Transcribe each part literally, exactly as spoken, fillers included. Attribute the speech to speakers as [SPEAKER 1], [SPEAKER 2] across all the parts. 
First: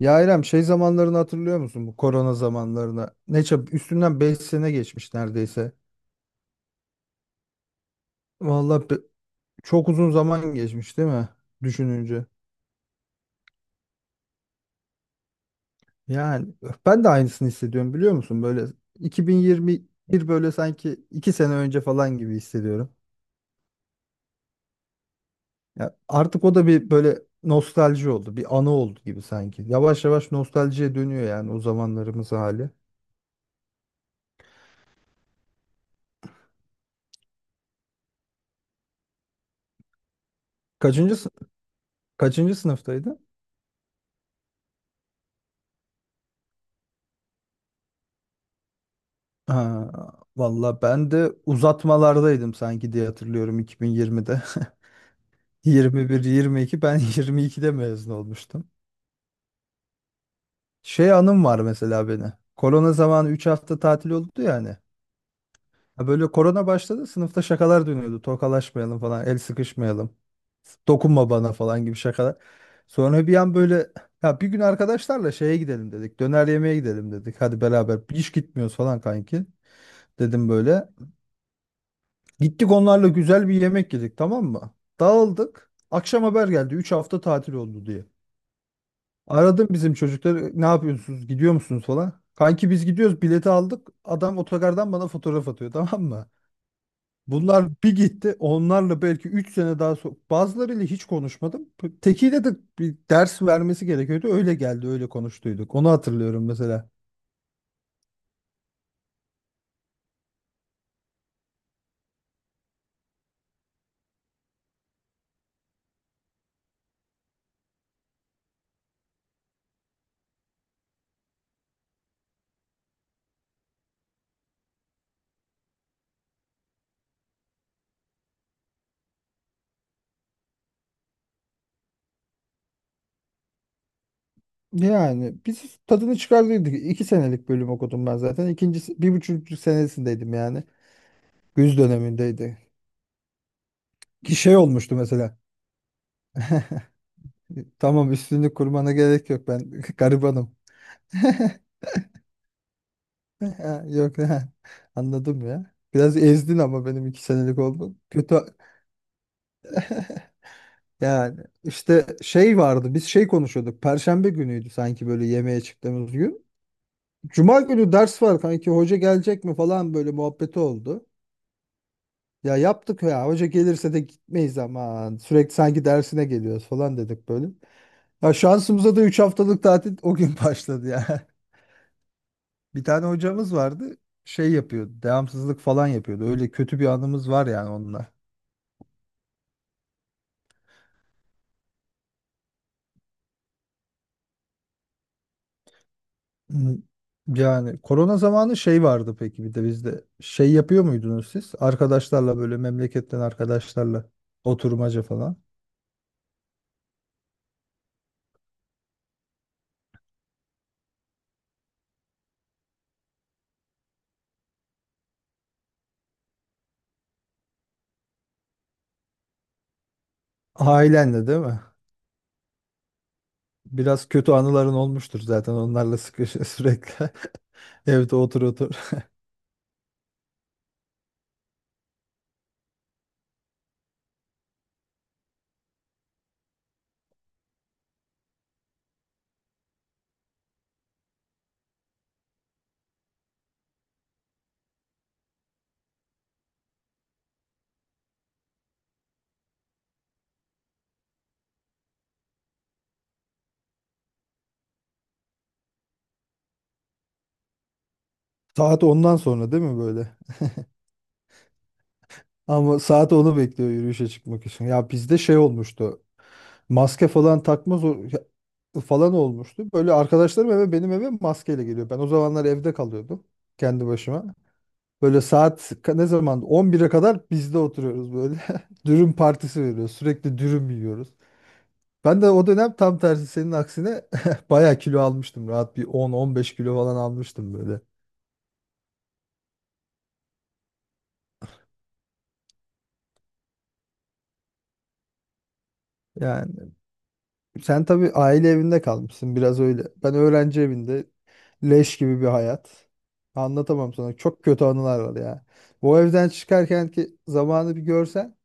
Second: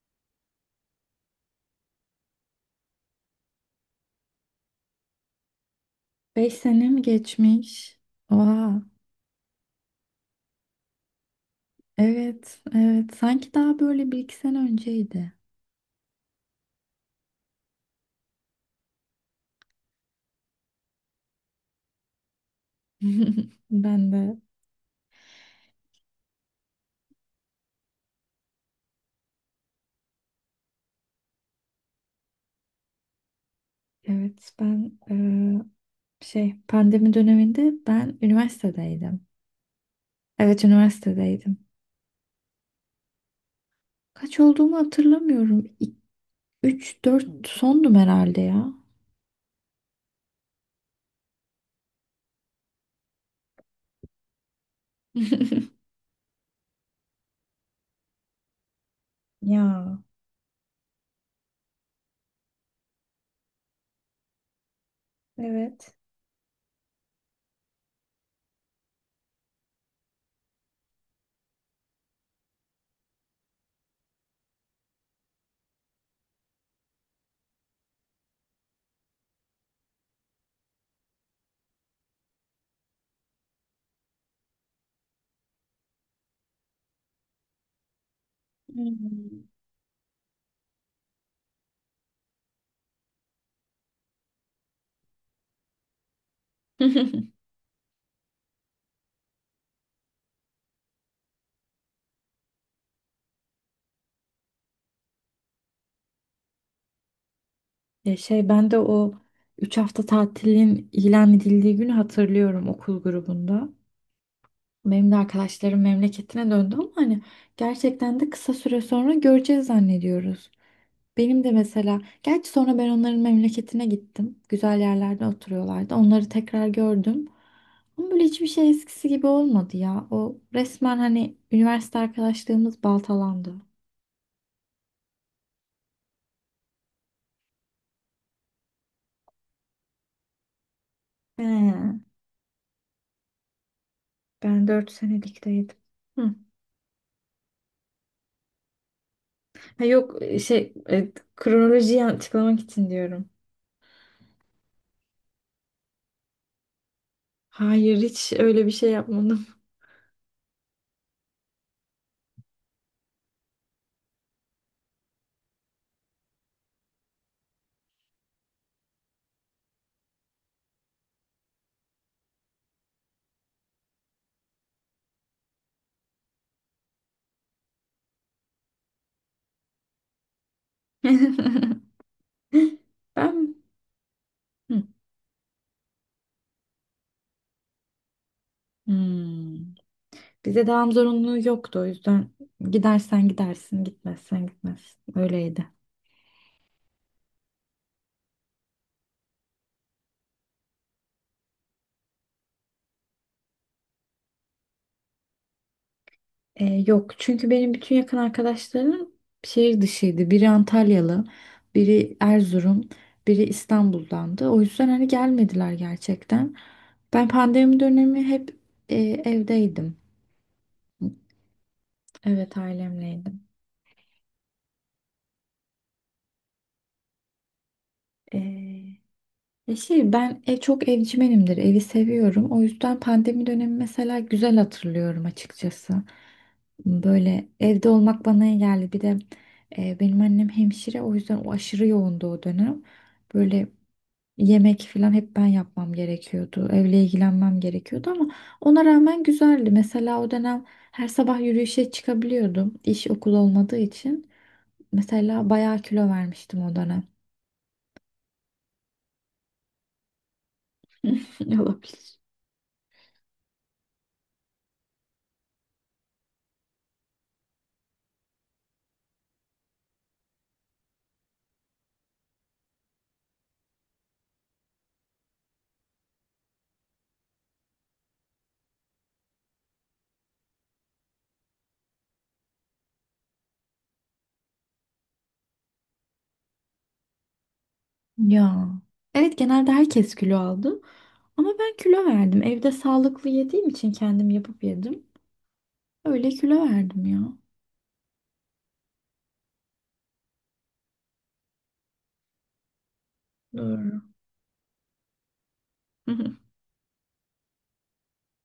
[SPEAKER 1] Ya İrem şey zamanlarını hatırlıyor musun, bu korona zamanlarını? Ne çab Üstünden beş sene geçmiş neredeyse.
[SPEAKER 2] Beş sene mi geçmiş? Oha.
[SPEAKER 1] Vallahi be- Çok uzun zaman geçmiş değil mi? Düşününce.
[SPEAKER 2] Evet, evet. Sanki daha böyle bir iki sene önceydi.
[SPEAKER 1] Yani ben de aynısını hissediyorum biliyor musun? Böyle iki bin yirmi bir böyle sanki iki sene önce falan gibi hissediyorum.
[SPEAKER 2] Ben de,
[SPEAKER 1] Ya artık o da bir böyle nostalji oldu. Bir anı oldu gibi sanki. Yavaş yavaş nostaljiye dönüyor yani, o zamanlarımız hali.
[SPEAKER 2] evet. Ben eee, şey pandemi döneminde ben üniversitedeydim. Evet,
[SPEAKER 1] Kaçıncı, sı-
[SPEAKER 2] üniversitedeydim.
[SPEAKER 1] Kaçıncı sınıftaydın?
[SPEAKER 2] Kaç olduğumu hatırlamıyorum. Üç dört sondum herhalde ya.
[SPEAKER 1] Ha, valla ben de uzatmalardaydım sanki diye hatırlıyorum iki bin yirmide. yirmi bir yirmi iki, ben yirmi ikide mezun olmuştum.
[SPEAKER 2] Ya,
[SPEAKER 1] Şey anım var mesela beni. Korona zamanı üç hafta tatil oldu ya hani.
[SPEAKER 2] evet.
[SPEAKER 1] Ha, böyle korona başladı, sınıfta şakalar dönüyordu. Tokalaşmayalım falan, el sıkışmayalım. Dokunma bana falan gibi şakalar. Sonra bir an böyle, ya bir gün arkadaşlarla şeye gidelim dedik. Döner yemeğe gidelim dedik. Hadi beraber hiç gitmiyoruz falan kanki. Dedim böyle. Gittik, onlarla güzel bir yemek yedik, tamam mı? Dağıldık. Akşam haber geldi, üç hafta tatil oldu diye.
[SPEAKER 2] Hmm.
[SPEAKER 1] Aradım bizim çocukları, ne yapıyorsunuz, gidiyor musunuz falan. Kanki biz gidiyoruz, bileti aldık. Adam otogardan bana fotoğraf atıyor, tamam mı? Bunlar bir gitti, onlarla belki üç sene daha so bazılarıyla hiç konuşmadım. Tekiyle de bir ders vermesi gerekiyordu. Öyle geldi öyle konuştuyduk. Onu hatırlıyorum mesela.
[SPEAKER 2] Ya şey ben de o üç hafta tatilin ilan edildiği günü hatırlıyorum okul grubunda. Benim de arkadaşlarım memleketine döndü ama hani gerçekten de kısa süre sonra göreceğiz zannediyoruz. Benim de mesela, gerçi sonra ben onların memleketine gittim. Güzel yerlerde oturuyorlardı. Onları tekrar gördüm. Ama böyle hiçbir şey eskisi gibi olmadı ya. O resmen hani üniversite arkadaşlığımız baltalandı.
[SPEAKER 1] Yani biz tadını çıkardıydık. İki senelik bölüm okudum ben zaten. İkincisi, bir buçuk senesindeydim yani. Güz
[SPEAKER 2] He,
[SPEAKER 1] dönemindeydi. Ki şey
[SPEAKER 2] ben dört
[SPEAKER 1] olmuştu mesela.
[SPEAKER 2] senelikteydim. Hı.
[SPEAKER 1] Tamam, üstünlük kurmana gerek yok, ben
[SPEAKER 2] Ha, yok e,
[SPEAKER 1] garibanım.
[SPEAKER 2] şey e, kronolojiyi açıklamak için diyorum.
[SPEAKER 1] Ha, yok ha. Anladım ya. Biraz ezdin ama, benim iki senelik
[SPEAKER 2] Hayır,
[SPEAKER 1] oldum.
[SPEAKER 2] hiç
[SPEAKER 1] Kötü
[SPEAKER 2] öyle bir şey yapmadım.
[SPEAKER 1] yani. İşte şey vardı, biz şey konuşuyorduk. Perşembe günüydü sanki böyle yemeğe çıktığımız gün. Cuma günü ders var kanki, hoca gelecek mi falan, böyle muhabbeti oldu. Ya yaptık, ya hoca gelirse de gitmeyiz ama sürekli sanki dersine geliyoruz falan dedik böyle. Ya şansımıza da üç haftalık tatil o gün başladı ya. Bir tane
[SPEAKER 2] Ben
[SPEAKER 1] hocamız vardı. Şey
[SPEAKER 2] Hı.
[SPEAKER 1] yapıyordu. Devamsızlık falan yapıyordu. Öyle kötü bir anımız var yani onunla.
[SPEAKER 2] Hmm. Bize devam zorunluluğu yoktu o yüzden gidersen gidersin, gitmezsen gitmezsin. Öyleydi.
[SPEAKER 1] Hmm. Yani korona zamanı şey vardı peki bir de bizde. Şey yapıyor muydunuz siz? Arkadaşlarla böyle, memleketten arkadaşlarla oturmaca falan.
[SPEAKER 2] Ee, yok çünkü benim bütün yakın arkadaşlarım şehir dışıydı. Biri Antalyalı, biri Erzurum, biri İstanbul'dandı. O yüzden hani gelmediler gerçekten. Ben pandemi dönemi hep e, evdeydim.
[SPEAKER 1] Ailenle değil mi?
[SPEAKER 2] Evet ailemleydim.
[SPEAKER 1] Biraz kötü anıların olmuştur zaten onlarla sıkı sürekli. Evde otur otur.
[SPEAKER 2] Ee, Ya Şey ben ev çok evcimenimdir. Evi seviyorum. O yüzden pandemi dönemi mesela güzel hatırlıyorum açıkçası. Böyle evde olmak bana iyi geldi. Bir de e, benim annem hemşire o yüzden o aşırı yoğundu o dönem. Böyle yemek falan hep ben yapmam gerekiyordu. Evle ilgilenmem gerekiyordu ama ona rağmen güzeldi. Mesela o dönem her sabah yürüyüşe çıkabiliyordum. İş okul olmadığı için. Mesela bayağı kilo vermiştim o dönem.
[SPEAKER 1] Saat ondan sonra değil mi böyle?
[SPEAKER 2] Olabilir.
[SPEAKER 1] Ama saat onu bekliyor yürüyüşe çıkmak için. Ya bizde şey olmuştu. Maske falan takmaz o- ya- Falan olmuştu. Böyle arkadaşlarım eve, benim eve maskeyle geliyor. Ben o zamanlar evde kalıyordum kendi başıma. Böyle saat ka- ne zaman on bire kadar bizde oturuyoruz böyle. Dürüm partisi veriyoruz. Sürekli dürüm yiyoruz. Ben de o dönem tam tersi, senin aksine bayağı kilo almıştım. Rahat bir on on beş kilo falan almıştım böyle.
[SPEAKER 2] Ya. Evet genelde herkes kilo aldı. Ama ben kilo verdim. Evde sağlıklı yediğim için kendim yapıp yedim. Öyle
[SPEAKER 1] Yani
[SPEAKER 2] kilo verdim ya.
[SPEAKER 1] sen tabii aile evinde kalmışsın biraz öyle. Ben öğrenci evinde, leş gibi bir hayat. Anlatamam
[SPEAKER 2] Doğru.
[SPEAKER 1] sana. Çok kötü anılar var ya. Bu evden çıkarken ki zamanı bir görsen.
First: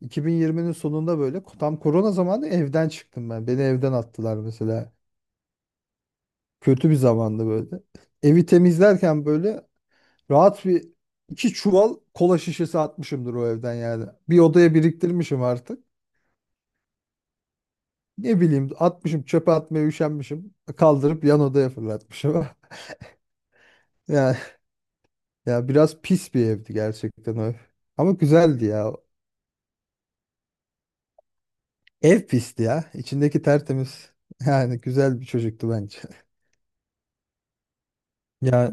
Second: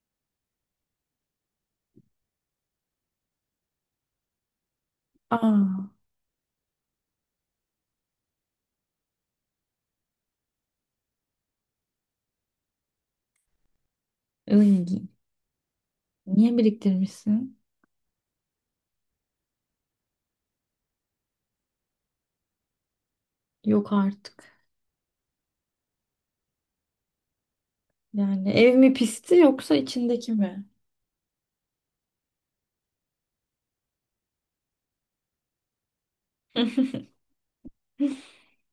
[SPEAKER 1] iki bin yirminin sonunda, böyle tam korona zamanı evden çıktım ben. Beni evden attılar mesela.
[SPEAKER 2] Aa,
[SPEAKER 1] Kötü bir zamandı böyle. Evi temizlerken böyle rahat bir iki çuval kola şişesi atmışımdır o evden yani. Bir odaya
[SPEAKER 2] ıy,
[SPEAKER 1] biriktirmişim artık.
[SPEAKER 2] niye biriktirmişsin?
[SPEAKER 1] Ne bileyim, atmışım, çöpe atmaya üşenmişim. Kaldırıp yan odaya fırlatmışım.
[SPEAKER 2] Yok
[SPEAKER 1] Ya,
[SPEAKER 2] artık.
[SPEAKER 1] ya biraz pis bir evdi gerçekten o ev. Ama
[SPEAKER 2] Yani
[SPEAKER 1] güzeldi
[SPEAKER 2] ev mi
[SPEAKER 1] ya.
[SPEAKER 2] pisti yoksa içindeki mi?
[SPEAKER 1] Ev pisti ya. İçindeki tertemiz. Yani güzel bir çocuktu bence. Ya,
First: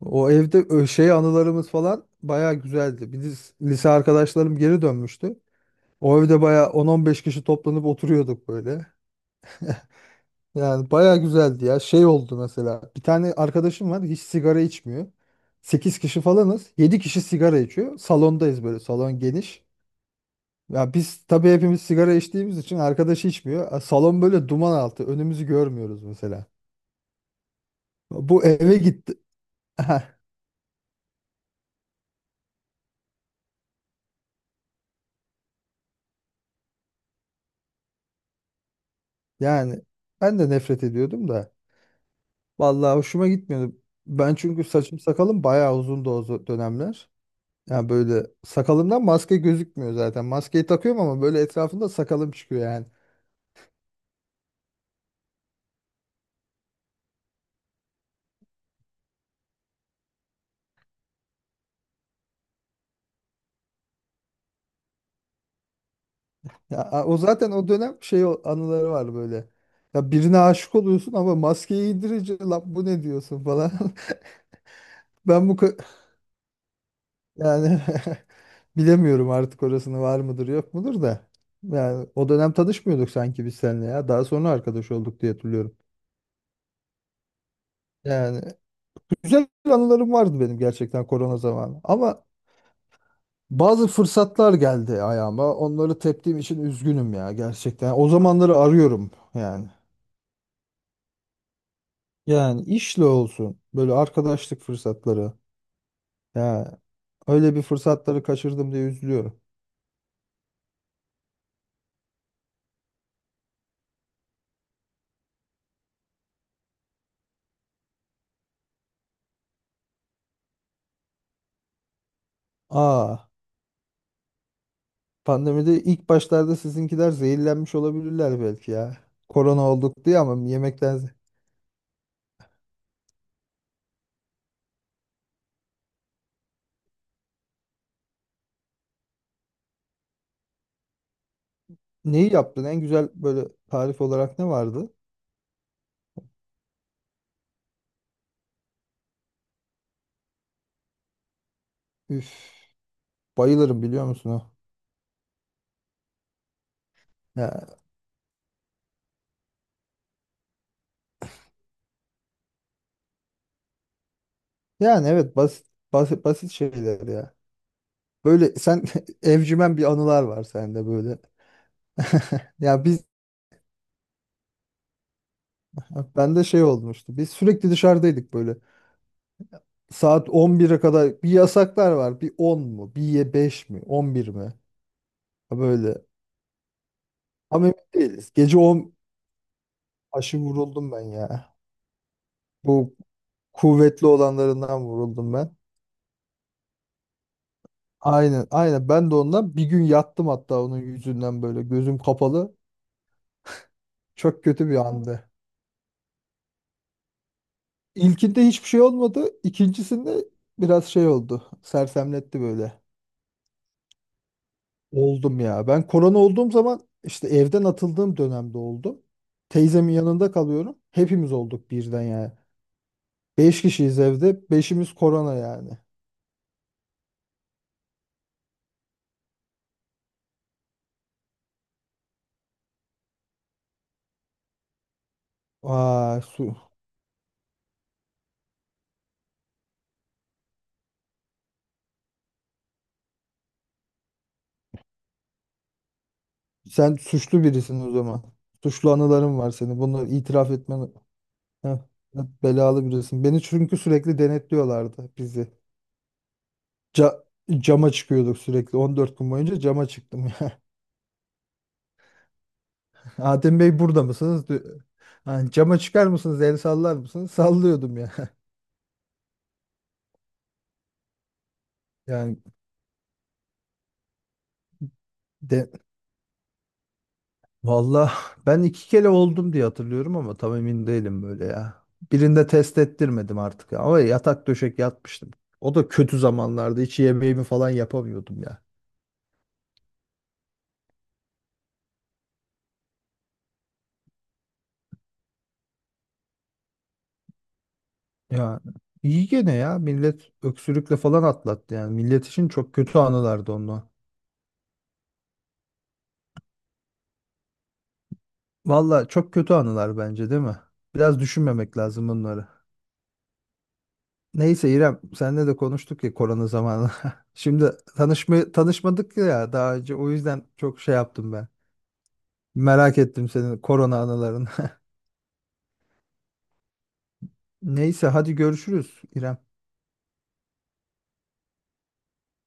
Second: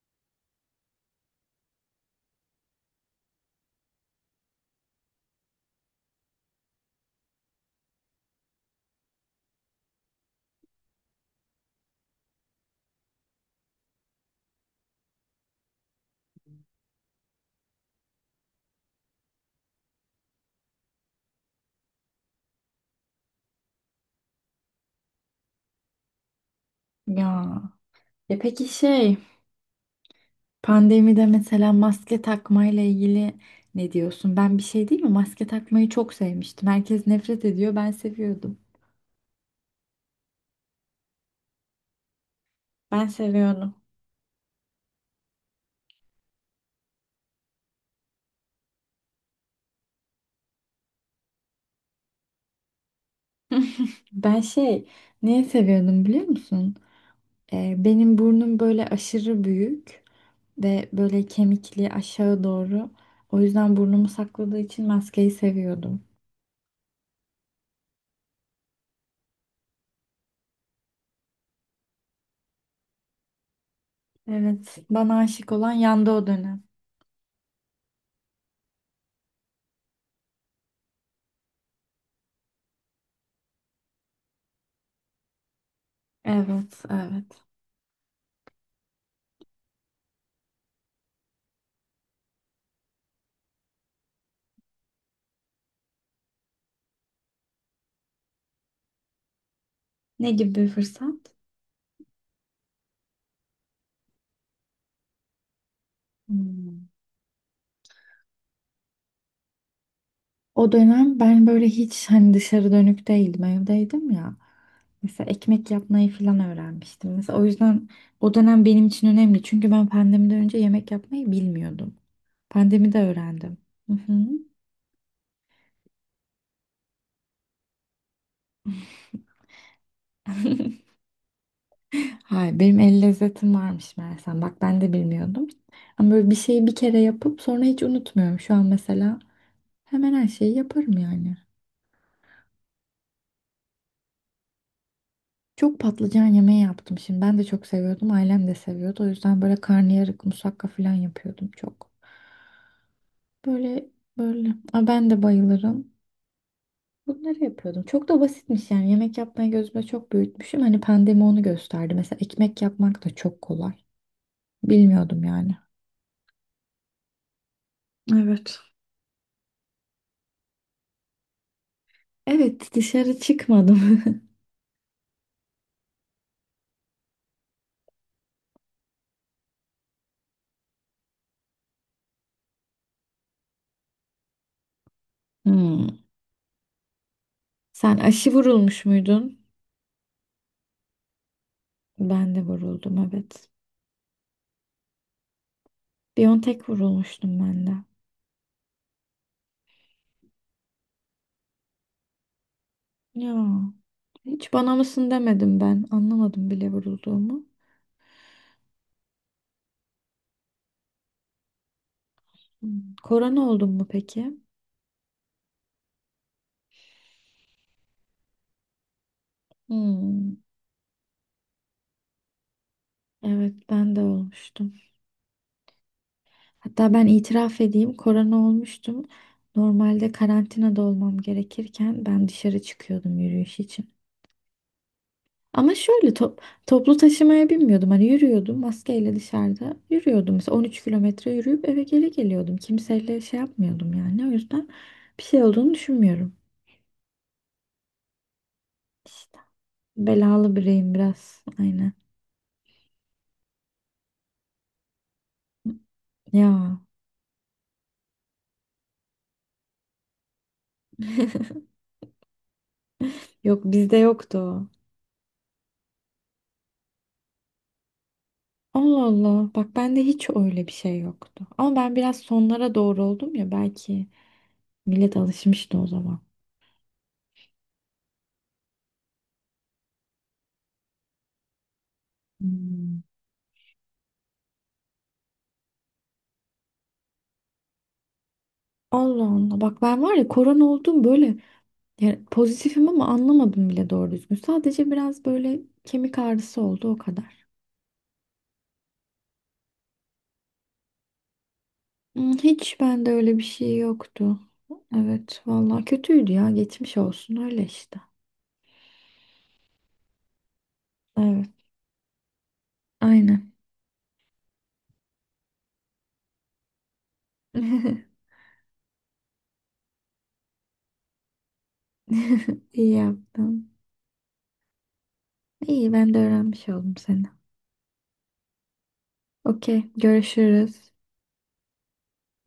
[SPEAKER 1] o evde ö- şey anılarımız falan bayağı güzeldi. Biz, lise arkadaşlarım geri dönmüştü. O evde bayağı on-on beş kişi toplanıp oturuyorduk böyle. Yani bayağı güzeldi ya. Şey oldu mesela. Bir tane arkadaşım var, hiç sigara içmiyor. Sekiz kişi falanız, yedi kişi sigara içiyor. Salondayız böyle. Salon geniş. Ya biz tabii hepimiz sigara içtiğimiz için, arkadaş içmiyor. E, Salon böyle duman altı. Önümüzü görmüyoruz mesela.
[SPEAKER 2] Ya. E
[SPEAKER 1] Bu
[SPEAKER 2] peki
[SPEAKER 1] eve gitti.
[SPEAKER 2] şey, pandemide mesela maske takmayla ilgili ne diyorsun? Ben bir şey değil mi? Maske takmayı çok sevmiştim. Herkes nefret ediyor, ben seviyordum.
[SPEAKER 1] Yani ben de nefret ediyordum da. Vallahi
[SPEAKER 2] Ben
[SPEAKER 1] hoşuma
[SPEAKER 2] seviyorum.
[SPEAKER 1] gitmiyordu. Ben çünkü saçım sakalım bayağı uzundu o zo- dönemler. Yani böyle sakalımdan maske gözükmüyor zaten. Maskeyi takıyorum ama böyle etrafında sakalım çıkıyor yani.
[SPEAKER 2] Ben şey niye seviyordum biliyor musun? Ee, benim burnum böyle aşırı büyük ve böyle kemikli aşağı doğru. O yüzden burnumu sakladığı için maskeyi seviyordum.
[SPEAKER 1] Ya a, o zaten o dönem şey o- anıları var böyle. Ya birine aşık oluyorsun ama maskeyi indirince lan bu ne diyorsun falan.
[SPEAKER 2] Evet, bana
[SPEAKER 1] Ben
[SPEAKER 2] aşık
[SPEAKER 1] bu ka-
[SPEAKER 2] olan yandı o dönem.
[SPEAKER 1] Yani bilemiyorum artık orasını, var mıdır yok mudur da. Yani o dönem tanışmıyorduk sanki biz seninle ya. Daha sonra arkadaş olduk diye hatırlıyorum.
[SPEAKER 2] Evet, evet.
[SPEAKER 1] Yani güzel anılarım vardı benim gerçekten korona zamanı. Ama bazı fırsatlar geldi ayağıma. Onları teptiğim için üzgünüm ya, gerçekten. O zamanları arıyorum yani.
[SPEAKER 2] Ne gibi bir fırsat?
[SPEAKER 1] Yani işle olsun, böyle arkadaşlık fırsatları. Ya,
[SPEAKER 2] Hmm.
[SPEAKER 1] öyle bir fırsatları kaçırdım diye üzülüyorum.
[SPEAKER 2] O dönem ben böyle hiç hani dışarı dönük değildim, evdeydim ya. Mesela ekmek yapmayı falan öğrenmiştim. Mesela o yüzden o dönem benim için önemli. Çünkü ben pandemiden önce yemek yapmayı bilmiyordum. Pandemide
[SPEAKER 1] Aa,
[SPEAKER 2] öğrendim. Hı hı.
[SPEAKER 1] pandemide ilk başlarda sizinkiler zehirlenmiş olabilirler belki ya. Korona olduk diye, ama yemekten ze-
[SPEAKER 2] Hayır, benim el lezzetim varmış meğersem. Bak ben de bilmiyordum. Ama böyle bir şeyi bir kere yapıp sonra hiç unutmuyorum. Şu an mesela hemen her şeyi yaparım yani.
[SPEAKER 1] neyi yaptın? En güzel böyle tarif olarak ne vardı?
[SPEAKER 2] Çok patlıcan yemeği yaptım şimdi. Ben de çok seviyordum. Ailem de seviyordu. O yüzden böyle karnıyarık, musakka falan yapıyordum çok.
[SPEAKER 1] Üf, bayılırım
[SPEAKER 2] Böyle
[SPEAKER 1] biliyor musun
[SPEAKER 2] böyle.
[SPEAKER 1] o?
[SPEAKER 2] Aa, ben de bayılırım. Bunları
[SPEAKER 1] Ya,
[SPEAKER 2] yapıyordum. Çok da basitmiş yani. Yemek yapmayı gözüme çok büyütmüşüm. Hani pandemi onu gösterdi. Mesela ekmek yapmak da çok kolay.
[SPEAKER 1] yani
[SPEAKER 2] Bilmiyordum
[SPEAKER 1] evet,
[SPEAKER 2] yani.
[SPEAKER 1] basit basit basit şeyler ya. Böyle
[SPEAKER 2] Evet.
[SPEAKER 1] sen evcimen bir anılar var sende böyle.
[SPEAKER 2] Evet,
[SPEAKER 1] Ya biz,
[SPEAKER 2] dışarı çıkmadım.
[SPEAKER 1] ben de şey olmuştu. Biz sürekli dışarıdaydık böyle. Saat on bire kadar bir yasaklar var. Bir on mu? Bir ye beş mi? on bir mi? Ha,
[SPEAKER 2] Hmm.
[SPEAKER 1] böyle. Ama emin
[SPEAKER 2] Sen
[SPEAKER 1] değiliz.
[SPEAKER 2] aşı
[SPEAKER 1] Gece
[SPEAKER 2] vurulmuş
[SPEAKER 1] on
[SPEAKER 2] muydun?
[SPEAKER 1] aşı vuruldum ben ya.
[SPEAKER 2] Ben de
[SPEAKER 1] Bu
[SPEAKER 2] vuruldum, evet.
[SPEAKER 1] kuvvetli olanlarından vuruldum ben.
[SPEAKER 2] Biontech vurulmuştum ben de.
[SPEAKER 1] Aynen, aynen. Ben de ondan bir gün yattım hatta onun yüzünden böyle, gözüm kapalı.
[SPEAKER 2] Ya,
[SPEAKER 1] Çok
[SPEAKER 2] hiç
[SPEAKER 1] kötü
[SPEAKER 2] bana
[SPEAKER 1] bir
[SPEAKER 2] mısın
[SPEAKER 1] andı.
[SPEAKER 2] demedim ben. Anlamadım bile vurulduğumu.
[SPEAKER 1] İlkinde hiçbir şey olmadı. İkincisinde biraz şey oldu. Sersemletti
[SPEAKER 2] Hmm.
[SPEAKER 1] böyle.
[SPEAKER 2] Korona oldum mu peki?
[SPEAKER 1] Oldum ya. Ben korona olduğum zaman işte, evden atıldığım dönemde oldum. Teyzemin yanında
[SPEAKER 2] Hmm.
[SPEAKER 1] kalıyorum. Hepimiz olduk birden yani.
[SPEAKER 2] Evet,
[SPEAKER 1] Beş
[SPEAKER 2] ben
[SPEAKER 1] kişiyiz
[SPEAKER 2] de
[SPEAKER 1] evde.
[SPEAKER 2] olmuştum.
[SPEAKER 1] Beşimiz korona yani.
[SPEAKER 2] Hatta ben itiraf edeyim, korona olmuştum. Normalde karantinada olmam gerekirken ben dışarı çıkıyordum yürüyüş için. Ama şöyle
[SPEAKER 1] Aa,
[SPEAKER 2] top-
[SPEAKER 1] su.
[SPEAKER 2] toplu taşımaya binmiyordum. Hani yürüyordum maskeyle dışarıda. Yürüyordum mesela on üç kilometre yürüyüp eve geri geliyordum. Kimseyle şey yapmıyordum yani. O yüzden bir şey olduğunu düşünmüyorum.
[SPEAKER 1] Sen suçlu birisin o zaman. Suçlu
[SPEAKER 2] İşte
[SPEAKER 1] anıların var senin. Bunu itiraf
[SPEAKER 2] belalı
[SPEAKER 1] etmen.
[SPEAKER 2] bireyim biraz.
[SPEAKER 1] Heh,
[SPEAKER 2] Aynen.
[SPEAKER 1] belalı birisin. Beni çünkü sürekli denetliyorlardı, bizi.
[SPEAKER 2] Ya
[SPEAKER 1] Ca- Cama çıkıyorduk sürekli. on dört gün boyunca cama çıktım ya.
[SPEAKER 2] yok
[SPEAKER 1] Adem Bey
[SPEAKER 2] bizde
[SPEAKER 1] burada
[SPEAKER 2] yoktu
[SPEAKER 1] mısınız, diyor.
[SPEAKER 2] o.
[SPEAKER 1] Ha, cama çıkar mısınız, el sallar mısınız? Sallıyordum ya.
[SPEAKER 2] Allah Allah. Bak bende hiç öyle bir şey yoktu. Ama ben biraz
[SPEAKER 1] Yani
[SPEAKER 2] sonlara doğru oldum ya belki millet
[SPEAKER 1] de
[SPEAKER 2] alışmıştı o zaman.
[SPEAKER 1] valla ben iki kere oldum diye hatırlıyorum ama tam emin değilim böyle ya. Birinde test
[SPEAKER 2] Hmm.
[SPEAKER 1] ettirmedim artık ama yatak döşek yatmıştım. O da kötü zamanlarda hiç yemeğimi falan yapamıyordum ya.
[SPEAKER 2] Allah Allah. Bak ben var ya korona oldum böyle. Yani pozitifim ama anlamadım bile doğru düzgün. Sadece biraz böyle kemik ağrısı oldu o kadar.
[SPEAKER 1] Ya iyi gene ya, millet öksürükle falan atlattı, yani millet
[SPEAKER 2] Hmm,
[SPEAKER 1] için çok
[SPEAKER 2] hiç
[SPEAKER 1] kötü
[SPEAKER 2] bende öyle bir
[SPEAKER 1] anılardı
[SPEAKER 2] şey
[SPEAKER 1] onlar.
[SPEAKER 2] yoktu. Evet, vallahi kötüydü ya. Geçmiş olsun öyle işte.
[SPEAKER 1] Valla çok kötü anılar bence, değil mi? Biraz
[SPEAKER 2] Evet,
[SPEAKER 1] düşünmemek lazım bunları.
[SPEAKER 2] aynen.
[SPEAKER 1] Neyse İrem, seninle de konuştuk ya korona zamanı. Şimdi tanışma tanışmadık ya daha önce, o yüzden çok şey yaptım ben.
[SPEAKER 2] İyi
[SPEAKER 1] Merak ettim senin
[SPEAKER 2] yaptın.
[SPEAKER 1] korona anılarını.
[SPEAKER 2] İyi ben de öğrenmiş oldum seni.
[SPEAKER 1] Neyse hadi görüşürüz İrem.
[SPEAKER 2] Okey, görüşürüz.